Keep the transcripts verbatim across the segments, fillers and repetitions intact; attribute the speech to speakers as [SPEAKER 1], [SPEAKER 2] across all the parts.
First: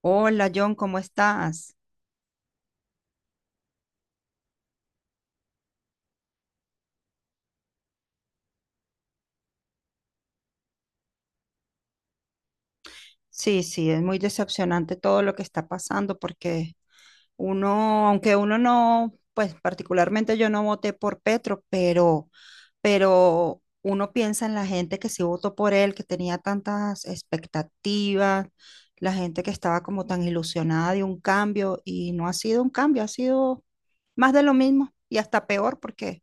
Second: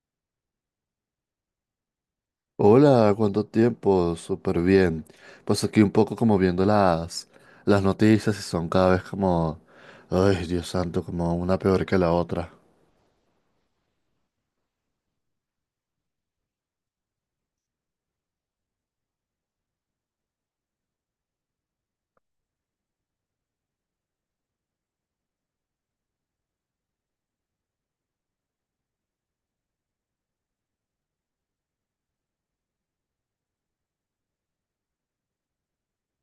[SPEAKER 1] Hola John, ¿cómo estás?
[SPEAKER 2] Hola, ¿cuánto tiempo? Súper bien. Pues aquí un poco como viendo las, las noticias y son cada vez como, ay, Dios santo, como una peor que la otra.
[SPEAKER 1] Sí, sí, es muy decepcionante todo lo que está pasando porque uno, aunque uno no, pues particularmente yo no voté por Petro, pero, pero uno piensa en la gente que sí votó por él, que tenía tantas expectativas, la gente que estaba como tan ilusionada de un cambio y no ha sido un cambio, ha sido más de lo mismo y hasta peor porque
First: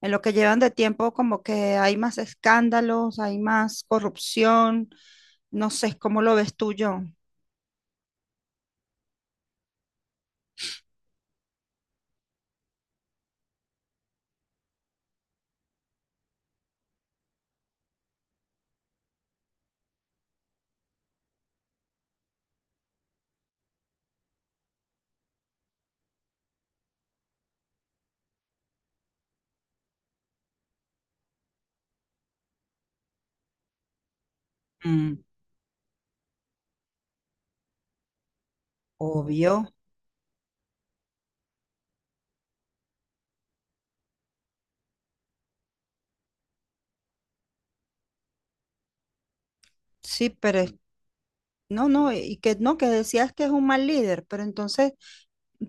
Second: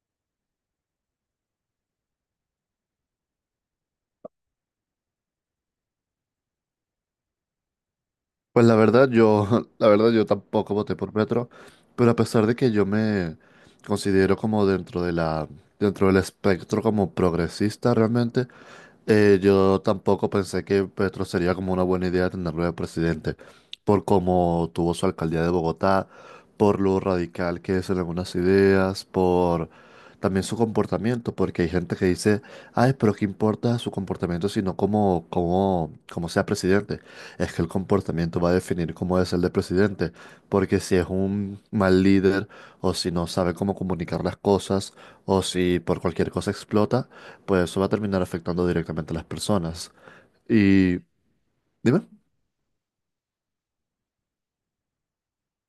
[SPEAKER 1] en lo que llevan de tiempo, como que hay más escándalos, hay más corrupción. No sé cómo lo ves tú, John.
[SPEAKER 2] Pues la verdad yo, la verdad yo tampoco voté por Petro, pero a pesar de que yo me considero como dentro de la, dentro del espectro como progresista realmente, eh, yo tampoco pensé que Petro sería como una buena idea tenerlo de presidente, por cómo tuvo su alcaldía de Bogotá, por lo radical que es en algunas ideas, por también su comportamiento, porque hay gente que dice, ay, pero qué importa su comportamiento, sino
[SPEAKER 1] Mm,
[SPEAKER 2] como, como, como sea presidente. Es que el comportamiento va a definir cómo es el del
[SPEAKER 1] Obvio,
[SPEAKER 2] presidente, porque si es un mal líder o si no sabe cómo comunicar las cosas o si por cualquier cosa explota, pues eso va a terminar afectando directamente a las personas.
[SPEAKER 1] sí, pero es-
[SPEAKER 2] Y
[SPEAKER 1] no,
[SPEAKER 2] dime,
[SPEAKER 1] no, y que no, que decías que es un mal líder, pero entonces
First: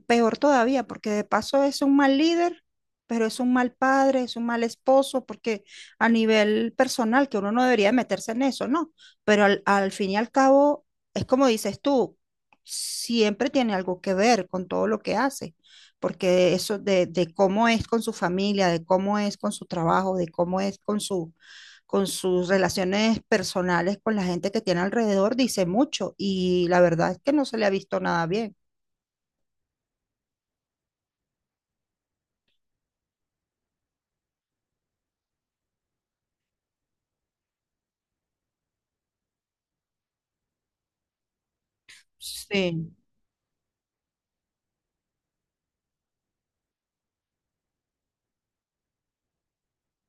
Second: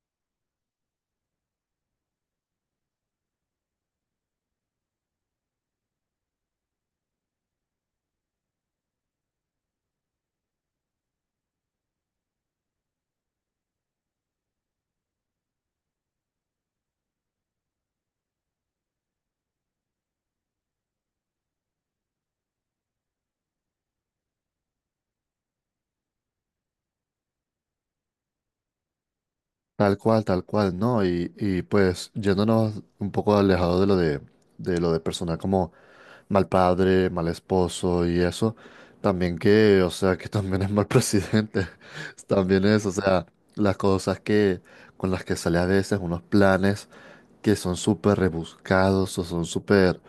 [SPEAKER 1] peor todavía, porque de paso es un mal líder, pero es un mal padre, es un mal esposo, porque a nivel personal, que uno no debería meterse en eso, ¿no? Pero al, al fin y al cabo, es como dices tú, siempre tiene algo que ver con todo lo que hace, porque eso de, de cómo es con su familia, de cómo es con su trabajo, de cómo es con su con sus relaciones personales con la gente que tiene alrededor, dice mucho y la verdad es que no se le ha visto nada bien.
[SPEAKER 2] tal cual, tal cual, ¿no? Y, y pues yéndonos un poco alejado de lo de, de lo de personal como mal padre, mal esposo y eso. También que, o sea, que también es mal presidente. También es, o
[SPEAKER 1] Sí.
[SPEAKER 2] sea, las cosas que con las que sale a veces, unos planes que son súper rebuscados o son súper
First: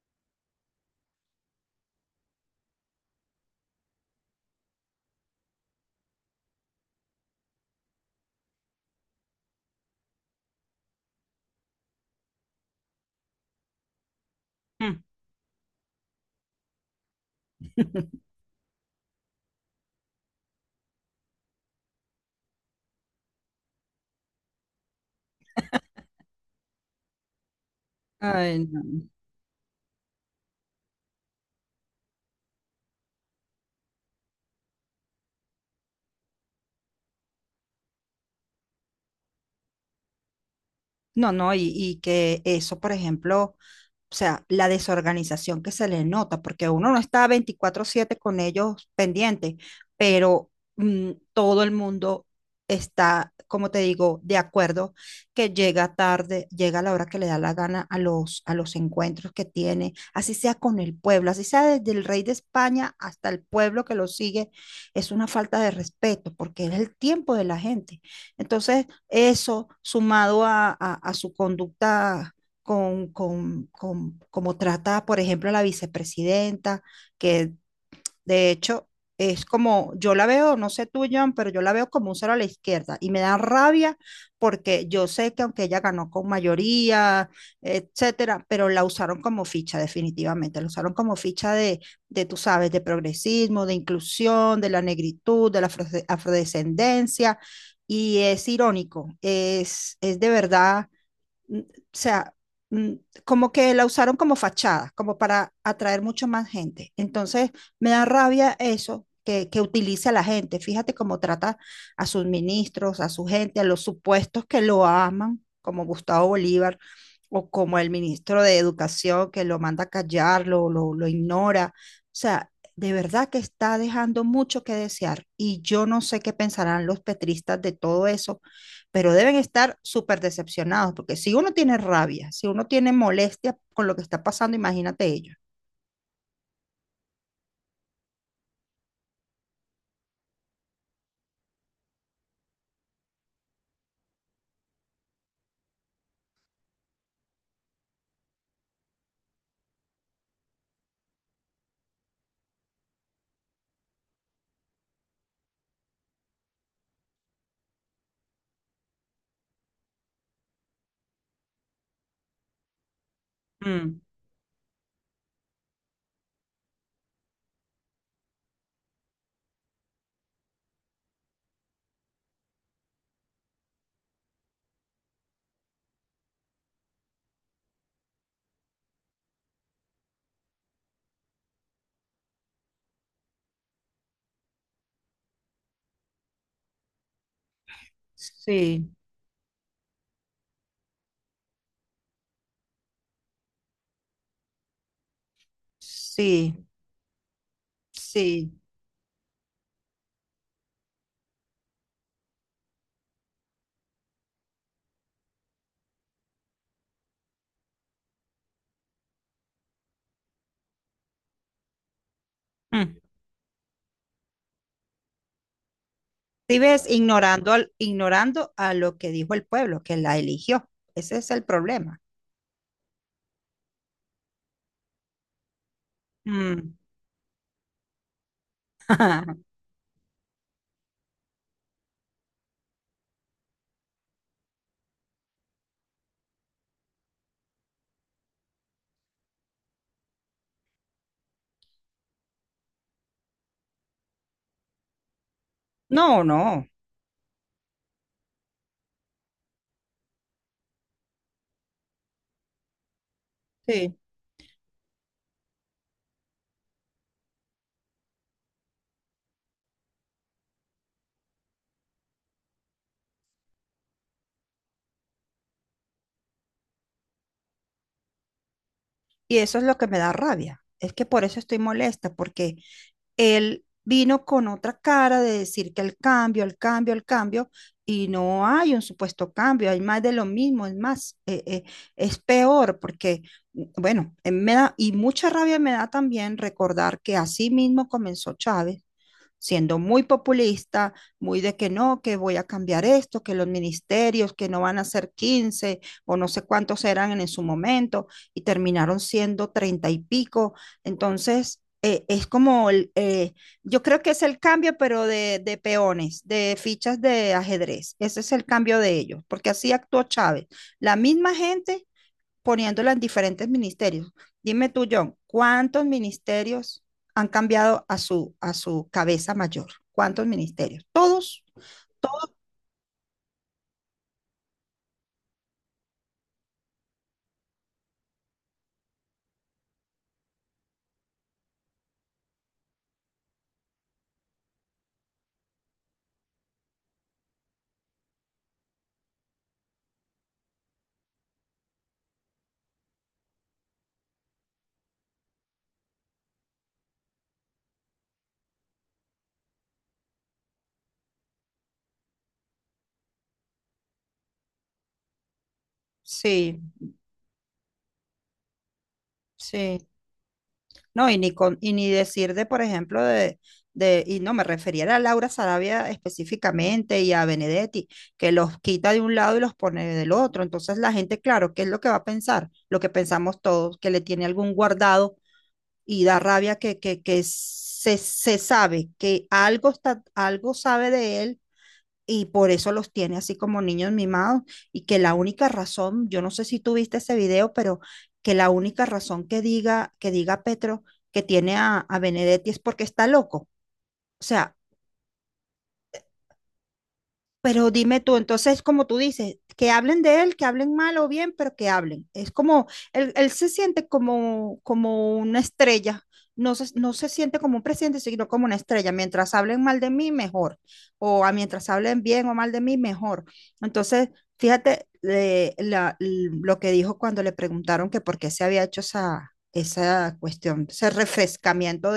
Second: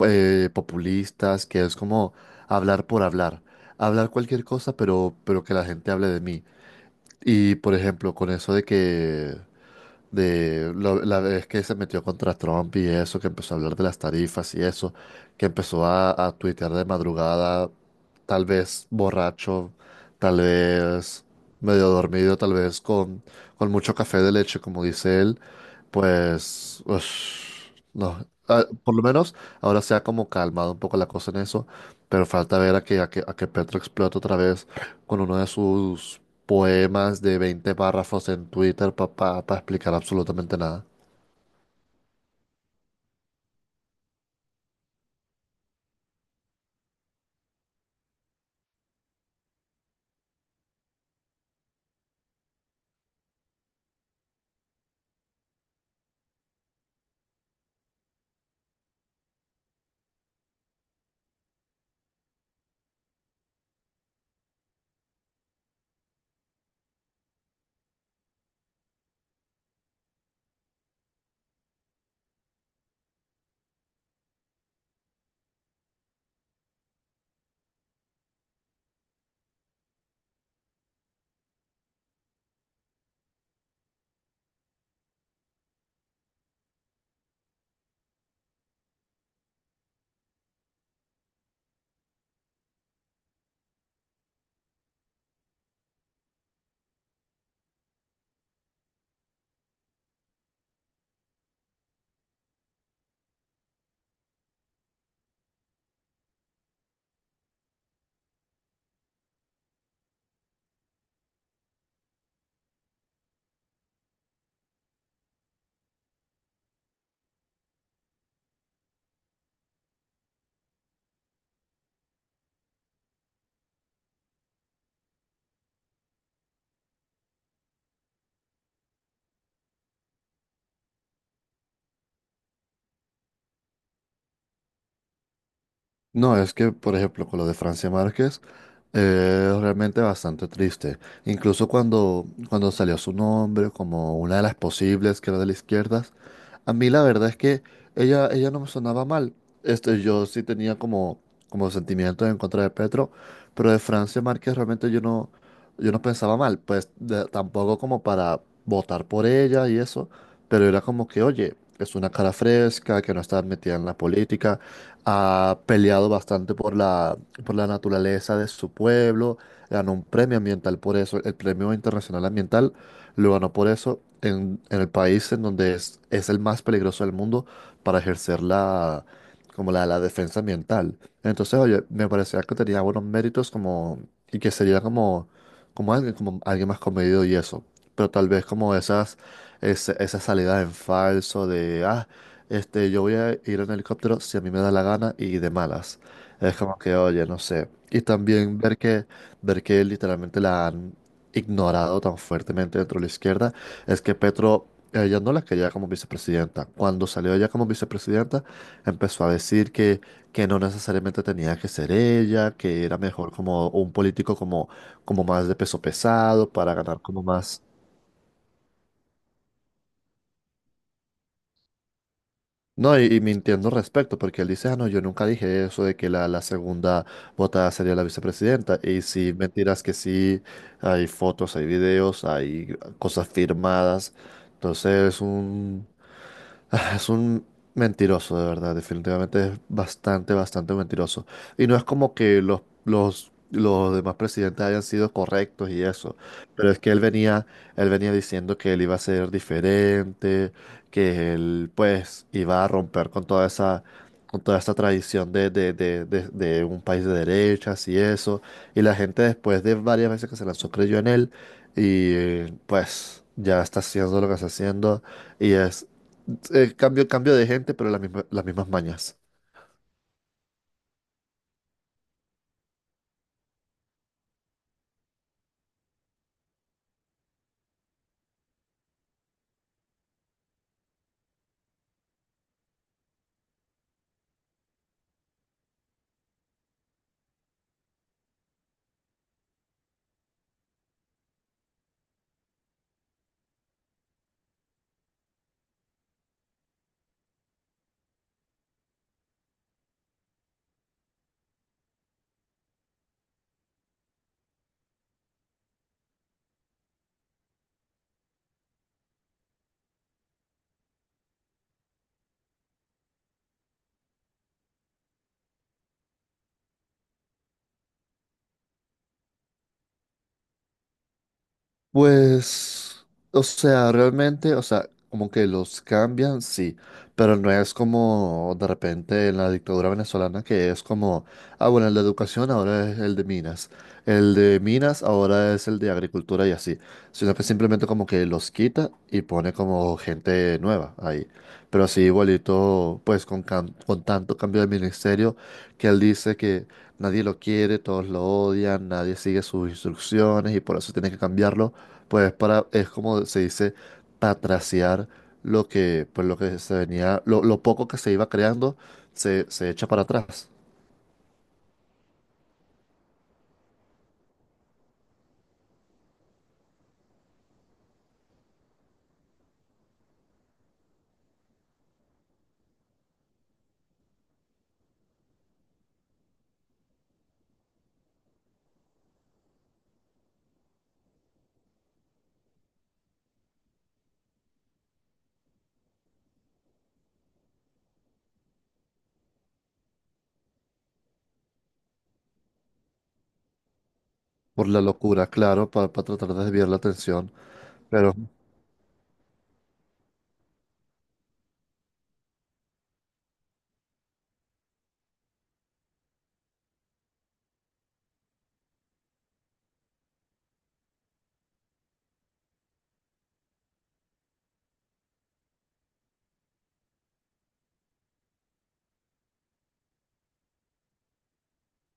[SPEAKER 2] eh, populistas, que es como hablar por hablar. Hablar cualquier cosa, pero, pero que la gente hable de mí. Y, por ejemplo, con eso de que de lo- la vez que se metió contra Trump y eso, que empezó a hablar de las tarifas y eso,
[SPEAKER 1] Mm.
[SPEAKER 2] que empezó a, a tuitear de madrugada, tal vez borracho, tal vez medio dormido, tal vez con, con mucho café de leche, como dice él, pues, ush, no.
[SPEAKER 1] Ay,
[SPEAKER 2] Ah,
[SPEAKER 1] no.
[SPEAKER 2] por lo menos ahora se ha como calmado un poco la cosa en eso, pero falta ver a que, a que, a que Petro explote otra vez con uno de sus poemas de veinte párrafos en Twitter para explicar absolutamente nada.
[SPEAKER 1] No, no, y, y que eso, por ejemplo, o sea, la desorganización que se le nota, porque uno no está veinticuatro siete con ellos pendientes, pero mm, todo el mundo está, como te digo, de acuerdo que llega tarde, llega a la hora que le da la gana a los, a los encuentros que tiene, así sea con el pueblo, así sea desde el rey de España hasta el pueblo que lo sigue, es una falta de respeto porque es el tiempo de la gente. Entonces, eso sumado a, a, a su conducta con, con, con cómo trata, por ejemplo, a la vicepresidenta, que de hecho es como, yo la veo, no sé tú, John, pero yo la veo como un cero a la izquierda y me da rabia porque yo sé que aunque ella ganó con mayoría, etcétera, pero la usaron como ficha definitivamente, la usaron como ficha de, de tú sabes, de progresismo, de inclusión, de la negritud, de la afro- afrodescendencia. Y es irónico, es, es de verdad mm, o sea, mm, como que la usaron como fachada, como para atraer mucho más gente. Entonces, me da rabia eso que, que utilice a la gente. Fíjate cómo trata a sus ministros, a su gente, a los supuestos que lo aman, como Gustavo Bolívar o como el ministro de Educación que lo manda a callar, lo, lo, lo ignora. O sea, de verdad que está dejando mucho que desear y yo no sé qué pensarán los petristas de todo eso, pero deben estar súper decepcionados, porque si uno tiene rabia, si uno tiene molestia con lo que está pasando, imagínate ellos.
[SPEAKER 2] No, es que, por ejemplo, con lo de Francia Márquez, eh, es realmente bastante triste. Incluso cuando, cuando salió su nombre como una de las posibles que era de la izquierda, a mí la verdad es que ella, ella no me sonaba mal. Este, yo sí tenía como, como sentimientos en contra de Petro, pero de Francia Márquez realmente yo no, yo no pensaba mal. Pues de- tampoco como para votar por ella y eso, pero era como que, oye, es una cara fresca, que no está metida en la
[SPEAKER 1] Mm,
[SPEAKER 2] política, ha peleado bastante por la, por la naturaleza de su pueblo, ganó un premio ambiental por eso, el Premio Internacional Ambiental lo ganó por eso en, en el país en donde es, es el más peligroso del mundo para ejercer la, como la, la defensa ambiental. Entonces, oye, me parecía que tenía buenos méritos como, y que sería como, como alguien, como alguien más comedido y eso. Pero tal vez como
[SPEAKER 1] Sí,
[SPEAKER 2] esas, ese- esa salida en falso de, ah, este, yo voy a ir en helicóptero si a mí me da la gana y de malas. Es
[SPEAKER 1] sí,
[SPEAKER 2] como que, oye, no sé. Y
[SPEAKER 1] sí.
[SPEAKER 2] también ver que, ver que literalmente la han ignorado tan fuertemente dentro de la izquierda, es que Petro, ella no la quería como vicepresidenta. Cuando salió ella como vicepresidenta, empezó a decir que, que no necesariamente tenía que ser ella, que
[SPEAKER 1] mm.
[SPEAKER 2] era mejor como un político como, como más de peso pesado
[SPEAKER 1] Si
[SPEAKER 2] para
[SPEAKER 1] ves,
[SPEAKER 2] ganar como
[SPEAKER 1] ignorando,
[SPEAKER 2] más.
[SPEAKER 1] al, ignorando a lo que dijo el pueblo, que la eligió. Ese es el problema.
[SPEAKER 2] No, y, y mintiendo al respecto, porque él dice, ah, no, yo nunca dije eso de que la, la
[SPEAKER 1] Mm.
[SPEAKER 2] segunda votada sería la vicepresidenta. Y si mentiras que sí, hay fotos, hay videos, hay cosas firmadas. Entonces es un, ah, es un mentiroso, de verdad. Definitivamente es bastante, bastante mentiroso. Y no es como que los, los, los demás presidentes hayan sido correctos y eso.
[SPEAKER 1] No, no.
[SPEAKER 2] Pero es que él venía, él venía diciendo que él iba a ser diferente, que él, pues, iba a romper con toda esa,
[SPEAKER 1] Sí.
[SPEAKER 2] con toda esa tradición de, de, de, de, de un país de derechas y eso. Y la gente, después de varias veces que se lanzó, creyó en él. Y pues, ya está haciendo lo que está haciendo. Y es eh, cambio, cambio de gente, pero las mismas, las mismas mañas.
[SPEAKER 1] Y eso es lo que me da rabia. Es que por eso estoy molesta, porque él vino con otra cara de decir que el cambio, el cambio, el cambio, y no hay un supuesto cambio, hay más de lo mismo, es más, eh, eh, es peor porque mm, bueno, eh, me da, y mucha rabia me da también recordar que así mismo comenzó Chávez siendo muy populista, muy de que no, que voy a cambiar esto, que los ministerios, que no van a ser quince o no sé cuántos eran en su momento y terminaron siendo treinta y pico. Entonces, eh, es como, el, eh, yo creo que es el cambio, pero de, de, peones, de fichas de ajedrez. Ese es el cambio de ellos, porque así actuó Chávez. La misma gente poniéndola en diferentes ministerios. Dime tú, John, ¿cuántos ministerios han cambiado a su, a su cabeza mayor? ¿Cuántos ministerios? ¿Todos? ¿Todos?
[SPEAKER 2] Pues, o sea, realmente, o sea, como que los cambian, sí, pero no es como de repente en la dictadura venezolana que es como, ah, bueno, el de educación ahora es el de minas, el de minas ahora es el de agricultura y así, sino que simplemente como que los quita y pone como gente nueva ahí. Pero así igualito, pues con, cam- con tanto cambio de ministerio que él dice que nadie lo quiere, todos lo odian, nadie sigue sus instrucciones y por eso tiene que cambiarlo, pues para, es como se dice, patraciar lo que, pues lo
[SPEAKER 1] Sí,
[SPEAKER 2] que se venía, lo, lo poco que se iba creando, se, se
[SPEAKER 1] sí.
[SPEAKER 2] echa para atrás.
[SPEAKER 1] No, y ni, con, y ni decir de, por ejemplo, de, de, y no me refería a Laura Sarabia específicamente y a Benedetti, que los quita de un lado y los pone del otro. Entonces la gente, claro, ¿qué es lo que va a pensar? Lo que pensamos todos, que le tiene algún guardado y da rabia que, que, que se, se sabe que algo, está, algo sabe de él y por eso los tiene así como niños mimados y que la única razón, yo no sé si tú viste ese video, pero que la única razón que diga, que diga Petro que tiene a, a Benedetti es porque está loco. O sea,
[SPEAKER 2] Por la locura, claro, para tratar de desviar la atención.
[SPEAKER 1] pero dime
[SPEAKER 2] Pero,
[SPEAKER 1] tú, entonces, como tú dices, que hablen de él, que hablen mal o bien, pero que hablen. Es como, él, él se siente como, como una estrella, no se, no se siente como un presidente, sino como una estrella. Mientras hablen mal de mí, mejor. O a mientras hablen bien o mal de mí, mejor. Entonces, fíjate eh, la- l- lo que dijo cuando le preguntaron que por qué se había hecho esa, esa cuestión, ese refrescamiento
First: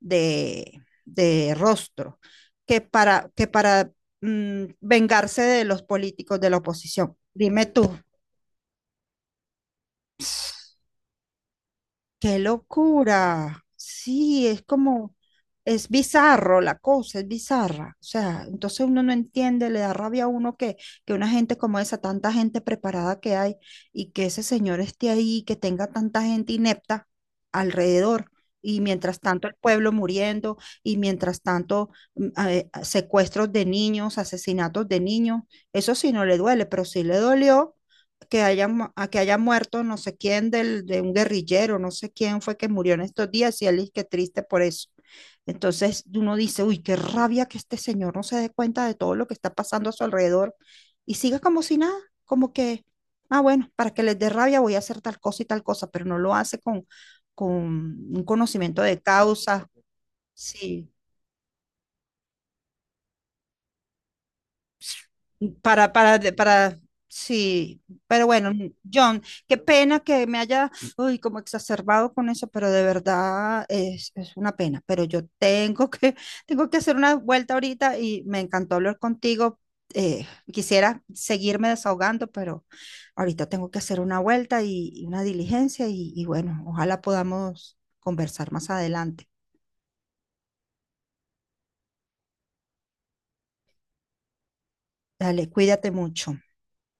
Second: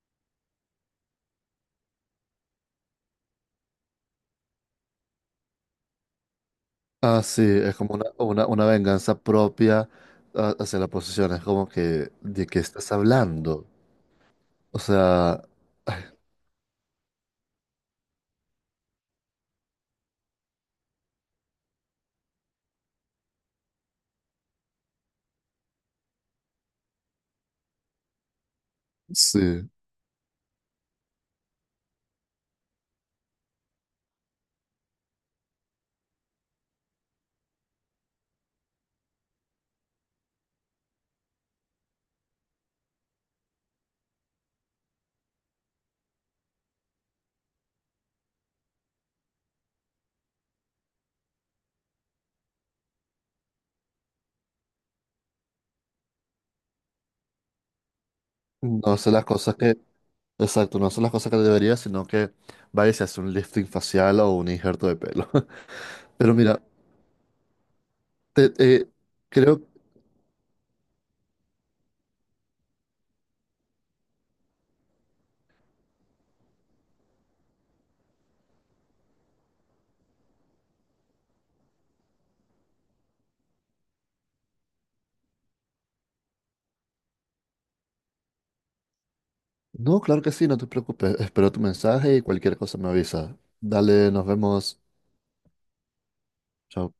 [SPEAKER 1] de, de rostro, que para, que para mm, vengarse de los políticos de la oposición.
[SPEAKER 2] ah, sí,
[SPEAKER 1] Dime
[SPEAKER 2] es
[SPEAKER 1] tú.
[SPEAKER 2] como una, una, una venganza propia, ah, hacia la oposición. Es como que,
[SPEAKER 1] Qué
[SPEAKER 2] ¿de qué estás
[SPEAKER 1] locura.
[SPEAKER 2] hablando?
[SPEAKER 1] Sí, es
[SPEAKER 2] O
[SPEAKER 1] como,
[SPEAKER 2] sea,
[SPEAKER 1] es bizarro la cosa, es bizarra. O sea, entonces uno no entiende, le da rabia a uno que, que una gente como esa, tanta gente preparada que hay y que ese señor esté ahí, que tenga tanta gente inepta alrededor. Y mientras
[SPEAKER 2] sí,
[SPEAKER 1] tanto el pueblo muriendo, y mientras tanto mm, a- eh, secuestros de niños, asesinatos de niños, eso sí no le duele, pero sí le dolió que haya, mu- a que haya muerto no sé quién del, de un guerrillero, no sé quién fue que murió en estos días y él es que triste por eso. Entonces uno dice, uy, qué rabia que este señor no se dé cuenta de todo lo que está pasando a su alrededor y siga como si nada, como que, ah, bueno, para que les dé rabia voy a hacer tal cosa y tal cosa, pero no lo hace con, con un conocimiento
[SPEAKER 2] no
[SPEAKER 1] de
[SPEAKER 2] sé las cosas
[SPEAKER 1] causa.
[SPEAKER 2] que, exacto,
[SPEAKER 1] Sí.
[SPEAKER 2] no sé las cosas que debería, sino que vaya, y se hace un lifting facial o un injerto de pelo.
[SPEAKER 1] Para, para, de-
[SPEAKER 2] Pero mira,
[SPEAKER 1] para, sí, pero bueno,
[SPEAKER 2] Te- eh,
[SPEAKER 1] John, qué
[SPEAKER 2] creo,
[SPEAKER 1] pena que me haya, uy, como exacerbado con eso, pero de verdad es, es una pena, pero yo tengo que, tengo que hacer una vuelta ahorita y me encantó hablar contigo. eh, Quisiera seguirme desahogando, pero ahorita tengo que hacer una vuelta y, y una diligencia y, y bueno, ojalá podamos conversar más adelante.
[SPEAKER 2] no, claro que sí, no te preocupes. Espero tu mensaje y cualquier cosa me avisa. Dale, nos vemos.
[SPEAKER 1] Dale, cuídate mucho.
[SPEAKER 2] Chao.